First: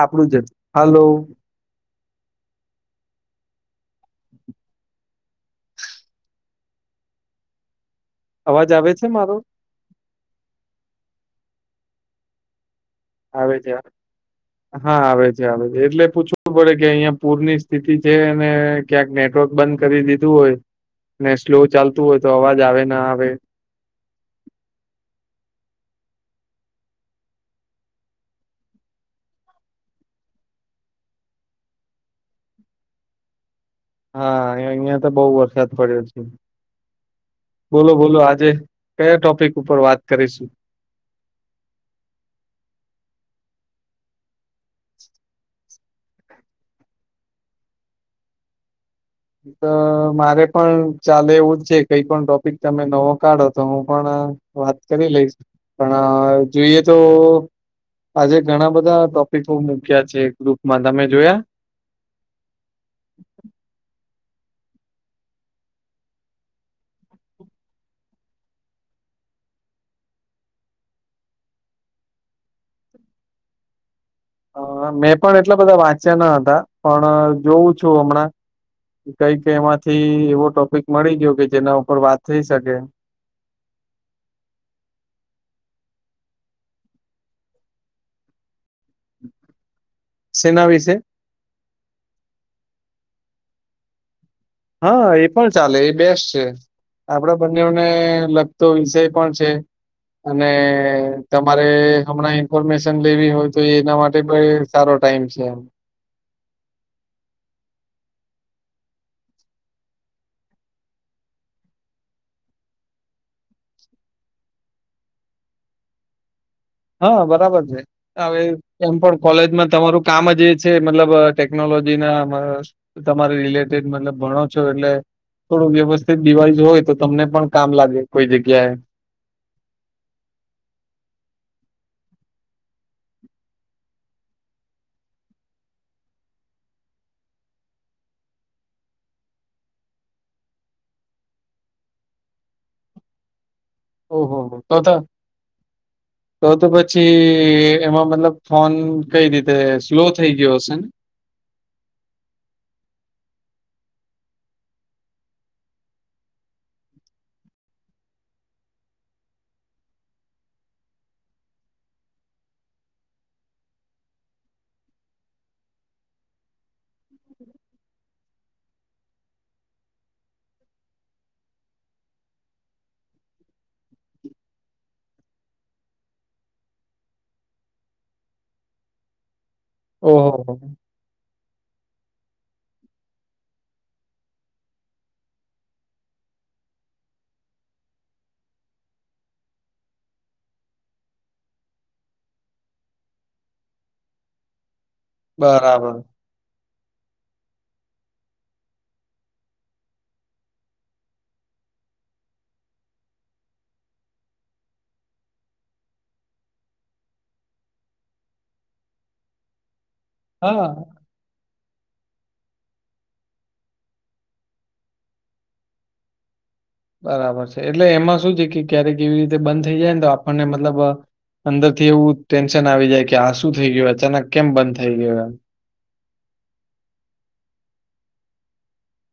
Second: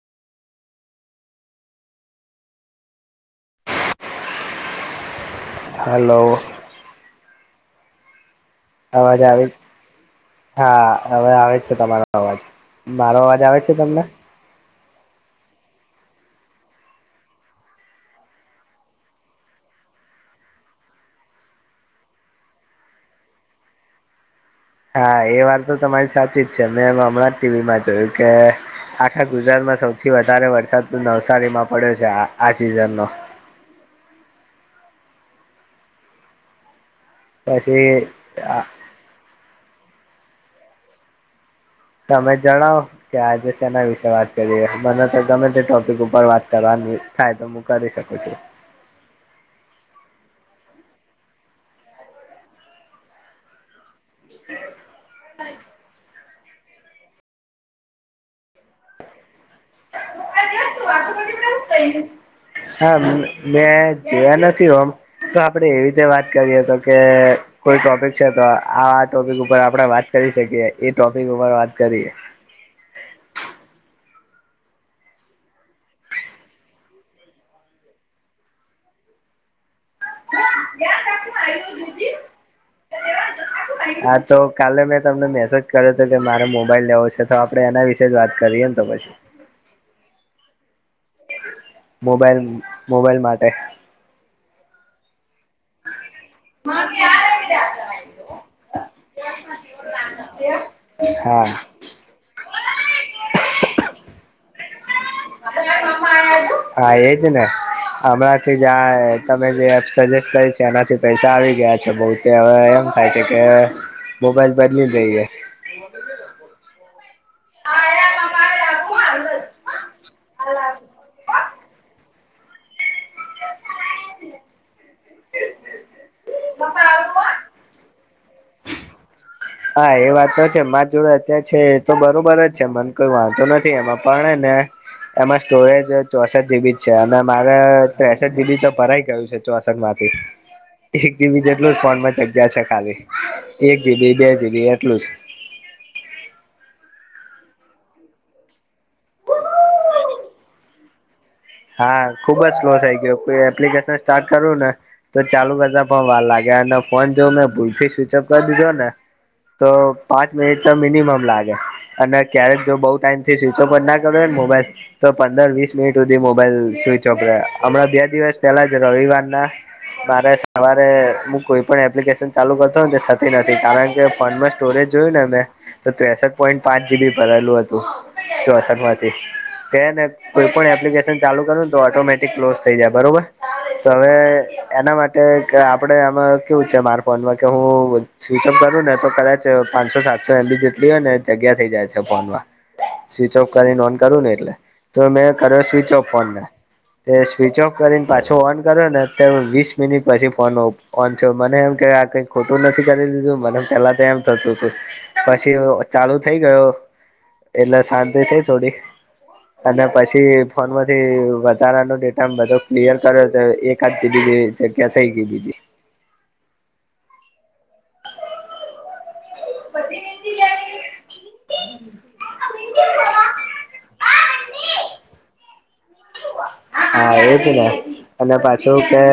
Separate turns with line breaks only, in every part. આપડું જજ hello.
Hello.
આવે છે
અવાજ
મારો
આવે છ, હા હવે આવે છે તમારો અવાજ. મારો અવાજ
આવે છે હા.
તમને
હા આવે છે આવે છે, એટલે પૂછવું પડે કે અહિયાં પૂર ની સ્થિતિ છે એને ક્યાંક નેટવર્ક બંધ કરી દીધું હોય, ને સ્લો ચાલતું હોય તો અવાજ આવે ના આવે.
હા, એ વાત તો તમારી સાચી જ છે. મેંમ હમણાં જ ટી વીમાં જોયું કે આખા ગુજરાતમાં સૌથી વધારે વરસાદ નવસારીમાં પડ્યો છે આ-આ સિઝન નો.
હા, એ અહિયાં તો બહું વરસાદ પડ્યો છે.
પછી
બોલો-બોલો આજે કયા ટોપિક ઉપર વાત કરીશું?
તમે જણાવો. કે આજે સેના વિશે વાત કરીએ, મને તો ગમે તે ટોપિક ઉપર વાત કરવાની થાય તો હું કરી શકું છું.
એમ તો મારે પણ ચાલે એવુંજ છે, કંઈ પણ ટોપિક તમે નવો કાઢો તો હું પણ વાત કરી લઈશ. પણ જોઈએ તો આજે ઘણા બધા ટોપિકો મૂક્યા છે ગ્રુપ
હા. મેં જોયા નથી ઓમ તો આપડે એવી રીતે વાત કરીએ તો કે કોઈ ટોપિક છે, તો આવા ટોપિક ઉપર આપણે વાત કરી શકીએ, એ ટોપિક ઉપર વાત કરીએ.
હા, હા મેં પણ એટલા બધા વાંચ્યા ન હતા, પણ જોવું છું હમણાં કંઈક એમાંથી એવો ટોપિક મળી ગયો કે જેના ઉપર વાત થઈ શકે
હા તો કાલે મેં તમને મેસેજ કર્યો હતો કે મારે મોબાઈલ લેવો છે તો આપણે એના વિશે જ વાત કરીએ ને તો પછી
સેના વિશે
મોબાઈલ મોબાઈલ માટે
હા એ પણ ચાલે એ બેસ્ટ છે આપણા બંને ઓને લગતો વિષય પણ છે અને
હા
તમારે હમણાંએ ઇફોર્મેશન લેવી હોય તો એના માટે સારો ટાઈમ છે એમ
હા એજને હમણાંથી આ તમે જે એપ સજેસ્ટ કરી છે એનાથી પૈસા આવી ગયા છે બોઉ કે અવે એમ થાય છે કે મોબાઈલ બદલી એ
હા બરાબર છે અવે એમ પણ કોલેજમાં તમારું કામ જ એ છે મતલબ ટેકનોલોજી ના તમારે રિલેટેડ મતલબ ભણો છો એટલે થોડું વ્યવ દિવાઈસ હોય તો તમને પણ કામ લાગે કોઈ જગ્યાએ
હા એ વાત તો છે મારા જોડે અત્યારે છે એ તો બરોબર જ છે મને કોઈ વાંધો નથી એમાં પણ ને એમાં સ્ટોરેજ ચોસઠ જીબી જ છે અને મારે ત્રેસઠ જીબી તો ભરાય ગયું છે ચોસ માંથી એક જી બી જેટલું જ ફોનમાં જગીયા છે ખાલી એક જી બી બે
ઓહોહો તો
જીબી એટલું જ
તો તો તો પછી એમાં મતલબ ફોન કઈ રીતે સ્લો થઈ ગીયો હશે ને
હા ખુબ જ સ્લો થઈ ગયયો એપ્લિકેશન સ્ટાર્ટ કરવું ને તો ચાલુ કરતા પણ વાર લાગે અને ફોન જો મેં ભૂલથી સ્વિચઅપ કરી દીધો ને તો પાંચ મિનિટ તો મિનિમમ લાગે અને ક્યારેક જો બોવ ટાઈમ થી સ્વિચ ઓપ ના કર્યોને મોબાઈલ તો પંદર વીસ મિનટ બે મોબાઈલ સ્વીચ ઓફ હમણાં બે દિવસ પેલા જ રવિવાર ના મારે સવારે હું કોઈ પણ એપ્લિકેશન ચાલુ કરતોને થતી નથી કારણ કે ફોન સ્ટોરેજ [unintelligible] તો ત્રેસઠ પોઈન્ટ પાંચ જી બી ભરેલું હતું ચોસઠ માંથી છે ને
ઓહો
કોઈ
હો!
પણ એપ્લિક ચાલું કરુંને તો ઓટોમેટિક ક્લોઝ થઈ જાય બરોબર તો અવે એના માટે આપડે આમાં કેવું છે મારા ફોનમાં કે હું સ્વિચઓફ કરવું ને તો કદાચ પાંચસો સાતસો એમ બી જેટલી હોય ને જગ્યા થઈ જાય છે ફોનમાં સ્વિચ ઓફ કરીને ઓન કરુ ને એટલે તો મેં કર્યો સ્વિચ
બરાબર
ફોન ને એ સ્વિચ ઓફ કરીને પાછો ઓન કર્યો ને તેમ વીસ મિનિટ પછી ફોન ઓફ ઓ છો મને એમ કે આ કઈ ખોટું નથી કરી લીધું મને પેલા તો એમ થતું હતું પછી ચાલુ થઈ ગયો એટલે શાંતિ થઈ થોડી અને પછી
હા
ફોનમાં વધારા નો ડેટા બધો ક્લિયર કર્યો તો એકાદ જી બી જગ્યા થઇ ગઈ બીજી
બરાબર છે એટલે એમાં શું છે, કે ક્યારેક કેવી રીતે બંધ થઈ જાય ને તો આપણને મતલબ અંદર થી એવું ટેન્શન આવી જાય કે આ શું થઈ ગયું અચાનક કેમ બંધ થઈ ગયો
હા એજ ને અને પાછું કે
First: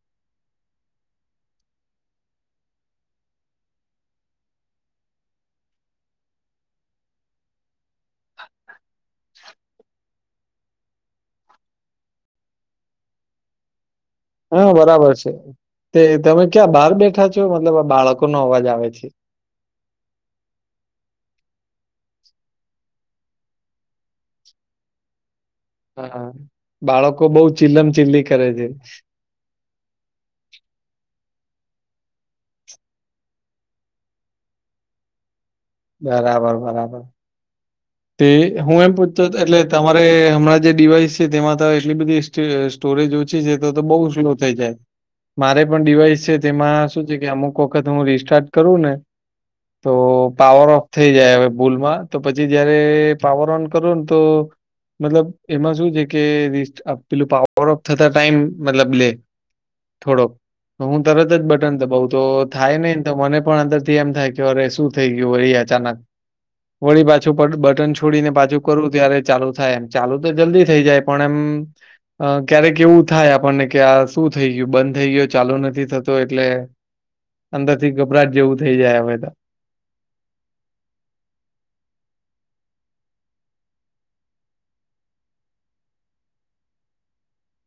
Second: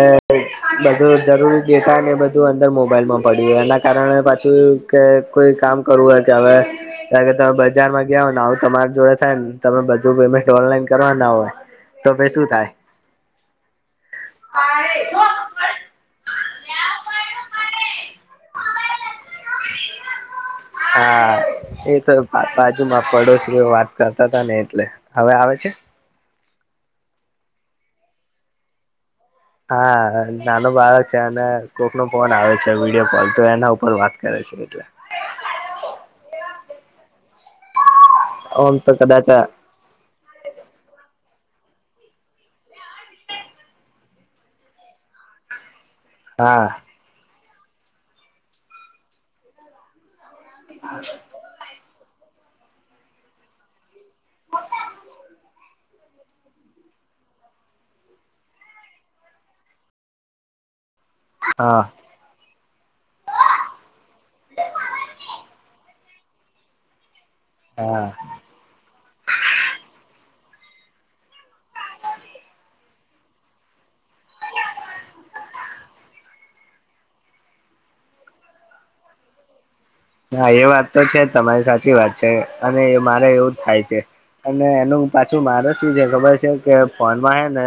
બધું જરૂરી ડેટા ને બધું અંદર મોબાઈલમાં પડ્યું એના કારણે પાછું કે કોઈ કામ કરું હ ક્યાવે કારણ કે તમે બજારમાં ગયા હો ને આવું તમારી જોડે થાય ને તમે બધું પેમેન્ટ ઓનલાઈન કરવા ના હોય તો ભાઈ શું થાય
હા બરાબર છે, તે તમે ક્યાં બહાર બેઠા છો? મતલબ આ બાળકો નો અવાજ આવે છે.
હા હા એ તો બાજુમાં પડોશી વાત કરતા હતાા ને એટલે હવે આવે છે.
હા બાળકો બઉ ચીલમ ચીલી કરે છે.
હા નાનો બાળક છે, અને કોક ન ફોન આવે છે, વિડીયો કોલ તો એના ઉપર વાત કરે છે, એટલે
બરાબર બરાબર તે
ઓમ
હું
તો
એમ પૂછતો
કદાચ હા
એટલે તમારે હમણાં જે ડિવાઈસ છે, તેમાં તો એટલી બધી સ્ટોરેજ ઓછી છે, તો તો બઉુ સ્લો થઈ જાય. મારે પણ ડિવાઈસ
હા
તેમાં શું છે, કે અમુક વખત હું રિસ્ટાર્ટ કરું ને તો પાવર ઓફ થઈ જાય હવે ભૂલમાં તો પછી જયારે પાવર ઓન કરો ને તો મતલબ એમાં શું છે, કે પેલું પાવર ઓફ થતા ટાઈમ મતલબ લે થોડોક હું તરત જ બટન
હા
દ બ તો થાય નહી તો મને પણ અંદર થી એમ થાય કે અરે શું થઈ ગયુ, એ અચાનક વળી પાછું બટન છોડીને પાછુ કરું ત્યારે ચાલુ થાય એમ ચાલુ તો જલ્દી થઈ જાય પણ એમ અ ક્યારેક એવું થાય આપણને કે આ શું થઈ ગયુ, બંધ થઈ ગયું ચાલુ નથી થતો એટલે અંદર થી ગભરાટ જેવું થઈ જાય હવે
હા એ વાત તો છે, તમારી સાચી વાત છે, અને મારે એવું થાય છે. અને એનું પાછું માર શું છે, ખબર છે, કે ફોનમાં હ ને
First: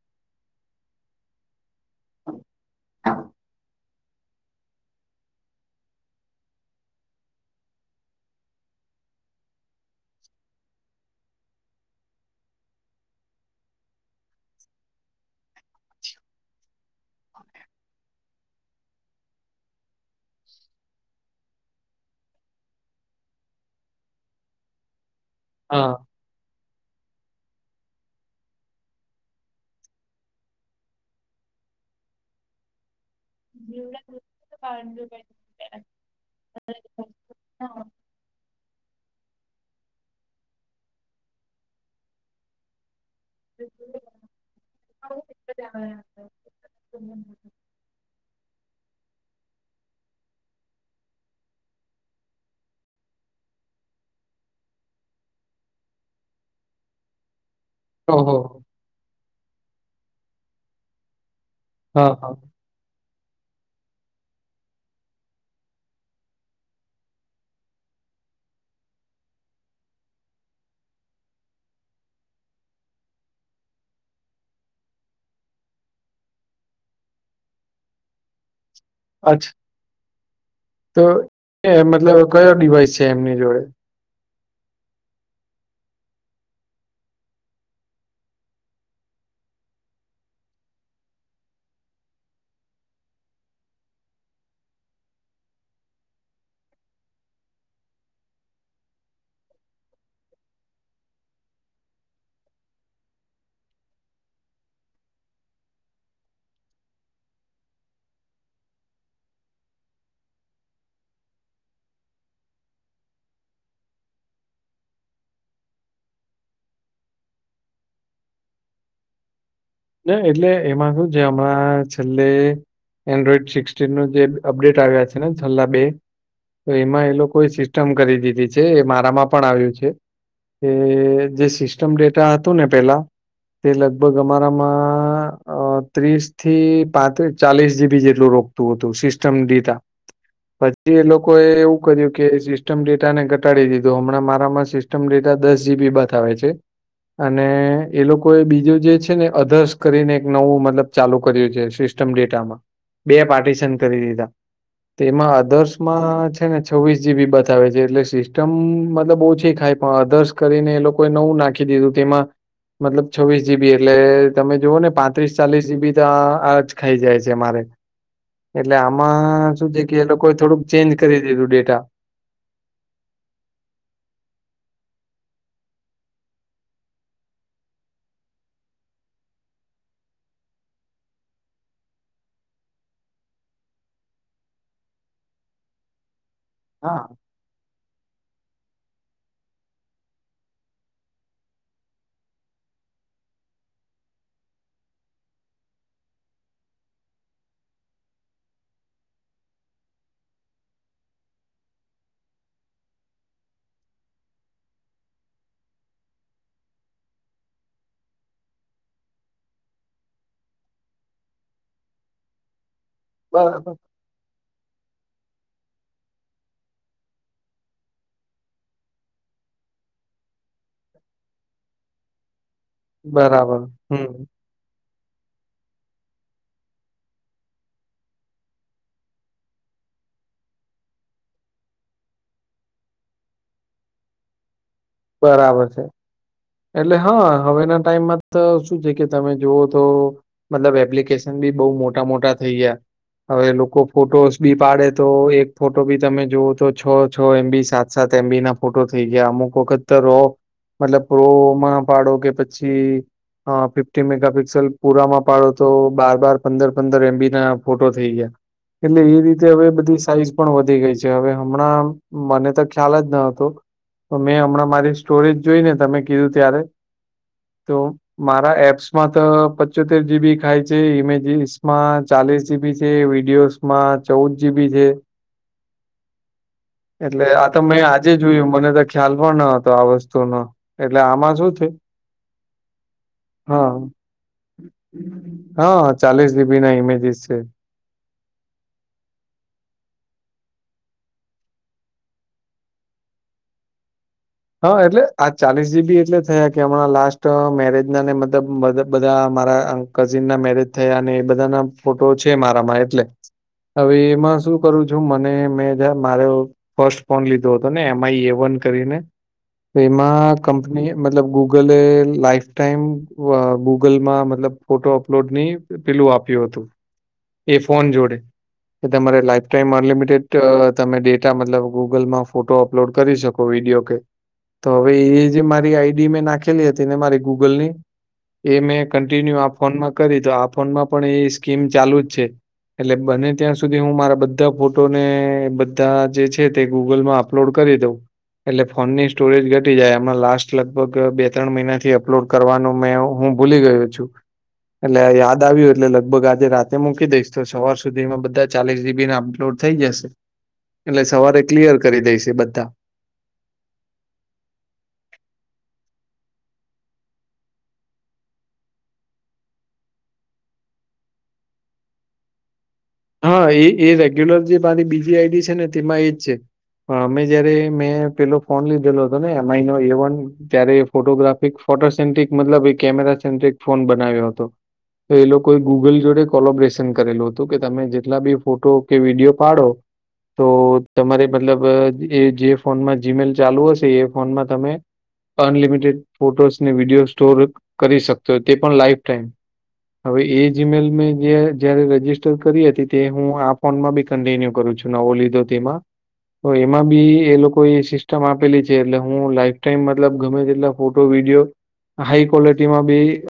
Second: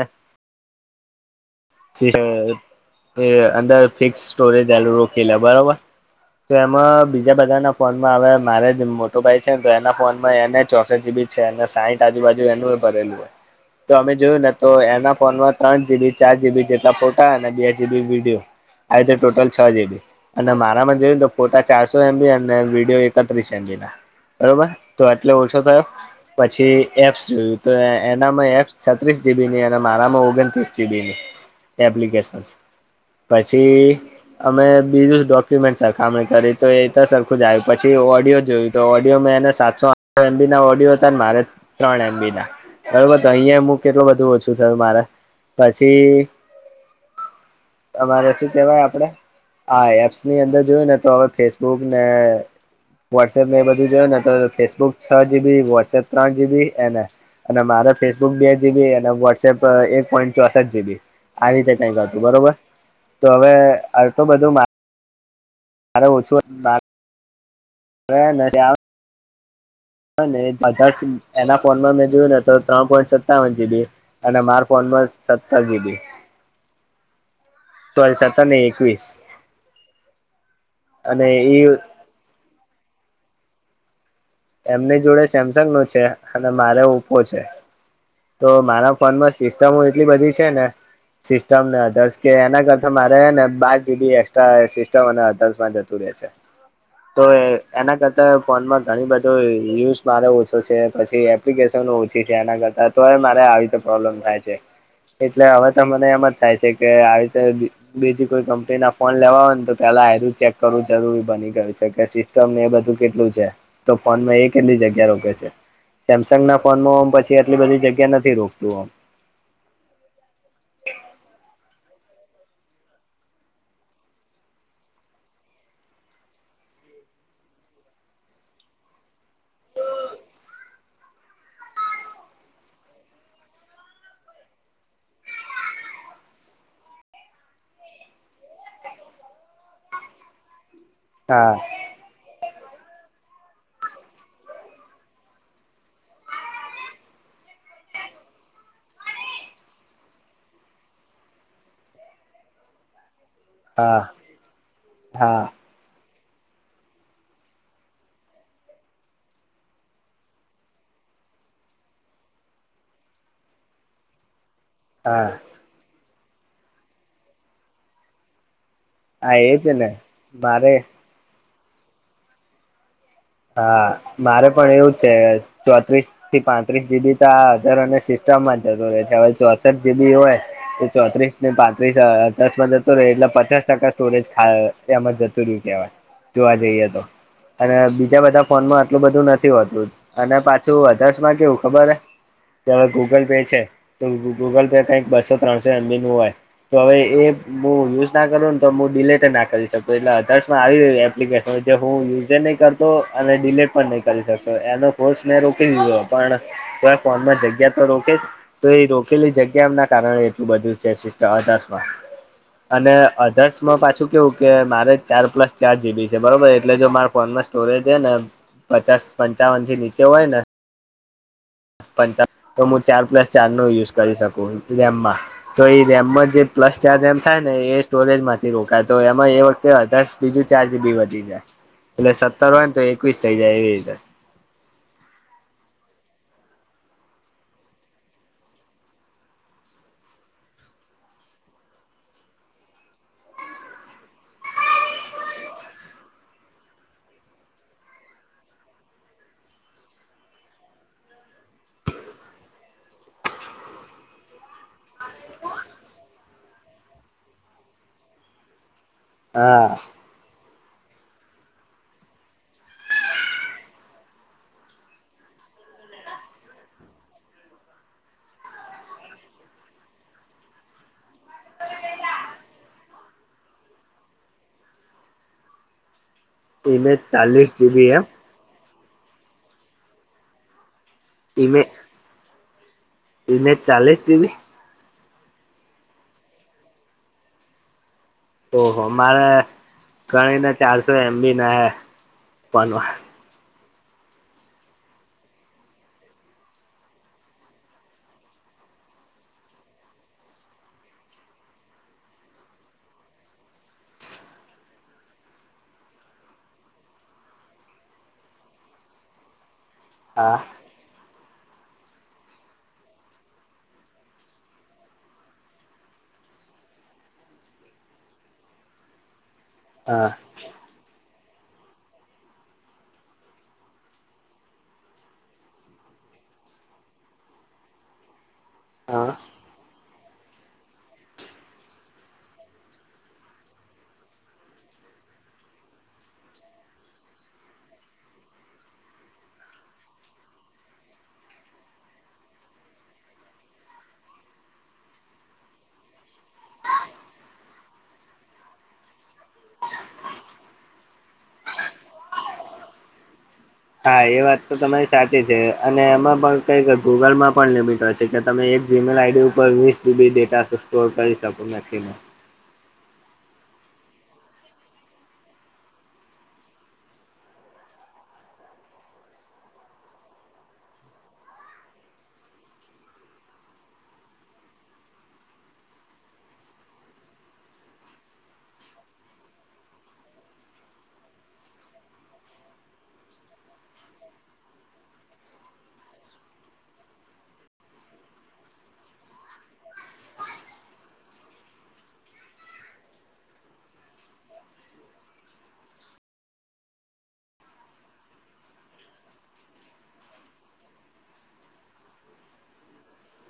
અંદર ફિક્સ સ્ટોરેજુ રોકેલા બરોબર તો એમાં બીજા બધાના ફોનમાં હવે મારે જ મોટો ભાઈ છે, ને તો એના ફોનમાં એને ચોસેટ જીબી છે, અને સાઈઠ આજુબજુ એનુંય ભરેલું હોય. તો અમે જોયું ને તો એના ફોનમાં ત્રણ જીબી ચાર જીબી. ફોટા અને બે જીબી વિડીયો આ ટોટલ છ જીબી. અને મારામાં જોયું તો ફોટા ચારસો એમબી અને વિડીયો એકત્રીસ એમબી ના બરોબર તો એટલે ઓછો થયો.
હા
પછી એપ્સ જોયું તો એનામાં એપ્સ છત્રીસ જીબીની અને મારામાં ઓગણત્રીસ જીબીની. એપ્લિક પછી અમે બીજુ સરખામણી કરી તો એ તો સરખું જ આવ્યું પછી ઓડિયો જોયું તો ઓડિયો મેં એને સાચો એમબી ના ઓડિયો હતા ને મારે ત્રણ એમબી ના બરોબર અહિયાં હું કેટલું બધું ઓછું થ મારા પછી અરે શું કેવાય આપડે હા એપ્સ ની અંદર જોયું ને તો હવે ફેસબુક ને વોટ્સએપ એ બધું જોય ને તો ફેસબુક છ જીબી વોટ્સએપ ત્રણ જીબી એ અને મારે ફેસબુક
ઓહો
બે જીબી અને વોટ્સએપ એક પોઈન્ટ ચોસઠ જીબી આ રીતે ન
હા
કરતું
હા
બરોબર તો હવે આટું બધુ અરે ઓછુ હ ન નેધ એના ફોનમાં મેં જોયું ને તો ત્રણ પોઈન્ટ સત્તાવન જીબી અને માર ફોન સત્તર જીબી. તલ્સ હતા ન એકવીસ
અચ્છા તો એ મતલબ કયો ડિવાઈસ છે, એમની જોડે.
એમની જોડે સેમસંગનુ છે, અને મારે ઓપો છે. તો મારા ફોનમાં સિસ્ટમો એટલી બધી છેને. સિસ્ટમ ને અધર્સ કે એના કરતા મારેને બાર જીદી એક્સ્ટ્રા સિસ્ટમ અને અધર્સમાં જતું રહે. તો એના કરતા ફોનમાં ઘણી બધી તો યુઝ મારે ઓછો છે, પછી એપ્લિકેશન ઓછી છે એના કરતા તો મારે આવી. પ્રોબ્લેમ થાય છે એટલે હવે તો મને એમ જ થાય છે કે આવી રીતે બીજી કોઈ કંપની ના ફોન લેવા હોયને તો પેલા હેરું ચેક કરવું જરૂરી બની ગય છે. તમને એ બધું કેટલું છે તો ફોનમાં એ કેટલી જગ્યા રોકે છે. સેમસંગ ના ફોન માંમ પછી એટલી બધી જગ્યા નથી રોકતુંમ
ના એટલે એમાં શું છે, હમણાં છેલ્લે. એન્ડ્રોઈડ સિક્સન ન જે અપડેટ આવ્યા છેને, છેલ્લા બે તો એમાં એ લોકો સિસ્ટમ કરી દીધી છે એ મારામાં પણ આવ્યું છે. એ જે સિસ્ટમ ડેટા હતું ને પેલા તે લગભગ અમારા. ત્રીસ થી પાંત્રી ચાલીસ જીબી જેટલું રોગતું હતું સિસ્ટમ ડેટા. પછી એ લોકો એ
હા
એવું. શું કર્યું કે સિસ્ટમ ડેટા ને ઘટાડી દીધો હમણાં મારામાં સિસ્ટમ ડેટા દસ જીબી બ થવે છે. અને એ લોકો એ બીજું જે છે. અધર્શ કરીને એક નવું મતલ ચાલુ કર્યું છે સિસ્ટમ ડેટામાં બે પાર. કરી
હા
દીધા તેમા
હા
ઓથ્ર્સ. માં છે ને છવ્વીસ જીબી બતાવે છે એટલે સિસ્ટમ મતલબ બહુ છે ખાય પણ અધર્સ. કરીને એ લોકોએ નવું નાખી દીધું તેમાં મતલબ છવ્વીસ જીબી. એટલે તમે જુઓ ને
હા
પાંત્રીસ ચાલીસ બી આજ ખાઈ જાય છે અમારે. એટલે
હા
આમાં
એજ
શું છે
ને
કે એ લોકોએ થોડુંક
મારે
ચેન્જ કરી દીધું ડેટા.
હા મારે પણ એવું છે ચોત્રીસ. થી પાંત્રીસ જીબી તો આ હાર અને સિસ્ટમમાં જત રહે છે હવે ચોસઠ જીબી હોય. ચોત્રીસ ને પાંત્રીસ દસમાં જતો રહે એટલે પચાસ ટકા સ્ટોરેજ. એમાં જતું રહ્યું કેવાય, જોવા જઈએ તો
હા
અને. બીજા બધા ફોન માં આટલું બધું નથી હોતું અને પાછું અધર્શ માં કેવું ખબર હ. વે ગૂગલ પે છે તો ગૂગલ પે કઈક બસો ત્રણસો એબી નું હોય. તો હવે એ હું યુઝ ના કરું ને તો હું ડિલેટ ના કરી શકતો એટલે આધર્શમાં આવી એપ્લિકેશન. જે હું યઝ નહી કરતા. અને ડડીલેટ પણ નહી કરી શક એનો કોર્સ મેને રોકી દીધો પણ. તોઈ ફોન માં જગ્યા તો રોકે. તો એ રોકેલી જગ્યા એમના કારણે એટલું બધું છે અને.
બરાબર
અધર્સમાં પાછું કેવું કે મારે ચાર પ્લસ ચાર જીબી છે બરોબર એટલે જો મારા ફોનમાં. સ્ટોરેજ ને પચાસ પંચાવન થી નીચે હોય ને. પચ તો હું ચાર પ્લસ ચાર
બરાબર
નો યુઝ કરી
હમ
શકું ગેમ માં. તો એ રેમમાં જે પ્લસ ચાર રેમ થાય ને એ સ્ટોરેજ માંથી રોકાય તો એમાં એ વખતે. બીજું ચાર થી બી વધી જાય એટલે સત્તર હોય ને તો એકવીસ થઈ જાય એવી રીતે.
બરાબર છે. એટલે હા હવેના ટાઈમમાં તો શું છે કે તમે જોુઓ તો. મતલબ એપ્લિકેશન બી બહુ મોટા મોટા થઈ ગયા. હવે લોકો ફોટોસ બી પાડે તો એક ફોટો બી તમે જોવો તો છ છ એમ બી સાથે. સાત એમબી ના ફોટો થઈ ગયા અમુક વખત. તો રો મતલબ રો માં પાડો કે પછી. હ ફિફ્ટી મેગાપિક્સલ પુરામાં પાડો તો બાર બાર પંદર પંદર એમબી ના ફોટો થઈ ગયા. એટલે એ રીતે હવે
હા
બધી સાઈઝ. પણ વધી ગઈ છે હવે હમણાં મને તો ખ્યાલ જ ન હતો મેં હમણાં. રી સ્ટોરેજ જોઈને તમે કીધું ત્યારે તો. મારા એપ્સમાં તો પચોતેર જીબી ખાય છે ઇમેજસ માં ચાલીસ જીબી છે વિડીયોસ માં ચૌદ જીબી છે
ઇમેજ
એટલે
ચાલીસ
આ તો મેં
જીબી એમ
આજે જોયું મને તો ખ્યાલ પણ ન હતો આ વસ્તુનો એટલે આમાં શું
ઈમે
થ
ઇમેજ
હા
ચાલીસ જીબી
હા ચાલીસ ડીબી ના ઇમેજીસ છે
ઓહો મારે ગણીને ચારસો એમ બી નાન
હા એટલે આ ચાલીસ જીબી એટલે થયા કે હમણાં લાસ્ટ મેરેજ ના ને મતલબ બધા મારા કઝિન ના મેરેજ થયા અને એ બધાના ફોટો છે મારામાં એટલે હવે એમાં શું કરું છું મને મેં જ મારે ફર્સ્ટ ફોન લીધો હતો ને એમ આઈ એ વન કરીને
હા
એમાં ક મતલબ ગૂગલે લાઈફ ટાઈમ ગૂગલ માં મતલબ ફોટો અપલોડ ની પેલું આપ્યું હતું એ ફોન જોડે કે તમારે લાઈ ટાઈમમાં
હા
અનલિમિટેડ તમે ડેટા મતલબ ગૂગલ માં ફોટો અપલોડ કરી શકો વિડીયો કે તો હવે એ જે મારી આઈડી મેં નાખેલી હતી ને મારી ગૂગલ ની એ મેં
હા
કન્ટિન્યુ આ ફોનમાં કરી તો આ ફોનમાં પણ એ સ્કીમ ચાલુ જ છે. એટલે બને ત્યાં સુધી હું મારા બધા ફોટોને બધા જે છે તે ગૂગલ માં અપ લોડ કરી દઉં એટલે ફોનની સ્ટોરેજ ઘટી જાય એમાં લાસ્ટ લગભગ બે ત્રણ મહિનાથી અપલોડ કરવાનું મેં હું ભૂલી ગયું હતું. [unintelligible] એટલે યાદ આવ્યું એટલે લગભગ આજે રાતે મૂકી દઈશ તો સવાર સુધીમાં બધા ચાલીસ જીબી ના અપલોડ થઈ જશે એટલે સવારે ક્લિયર કરી દેશે બધા
હા એ વાત તો તમારી સાચી છે અને એમાં પણ કઈ ક ગૂગલમાં પણ લિમિટ હોય છે. કે તમે એક જીમેલ આઈડી ઉપર વીસ જીબી ડેટા સ્ટોર કરી શકો નથી.
હા એ રેગ્યુલર જે મારી બીજી આઈડી છે ને તેમાં એજ છે. મે જયારે મેં પેલો ફોન લીધેલો હતો ને એમાઈ નો એ વન ત્યારે ફોટોગ્રાફિક ફોટો સન્ટ્રિક મતલબ એ કેમેરા સેન્ટ્રિક ફોન બનાવ્યો હતો. એ લોકોએ ગૂગલ જોડે કોલોબ્રેશન કરેલું હતું કે તમે જેટલા બી ફોટો કે વિડીયો પાડો તો તમારે મતલબ એ જે ફોનમાં જીમેલ ચાલુ હશે એ ફોનમાં તમે અનલિમિટેડ ફોટોસ ને વિડીયો સ્ટોર કરી શકતો હોય તે પણ લાઈફ ટાઈમ. હવે એ જીઈમેલ જયારે રજી ટર કરી હતી તે હું આ ફોનમાં બી કન્ટીન્યુ કરું છું નવો લીધો તેમાં તો એમાં બી એ લોકો એ સિસ્ટમ આપેલી છે એટલે હું લાઈફ ટાઈમ મતલબ ગમે તેટલા ફોટો વિડીયો હાઈ ક્વલિટીમાં બી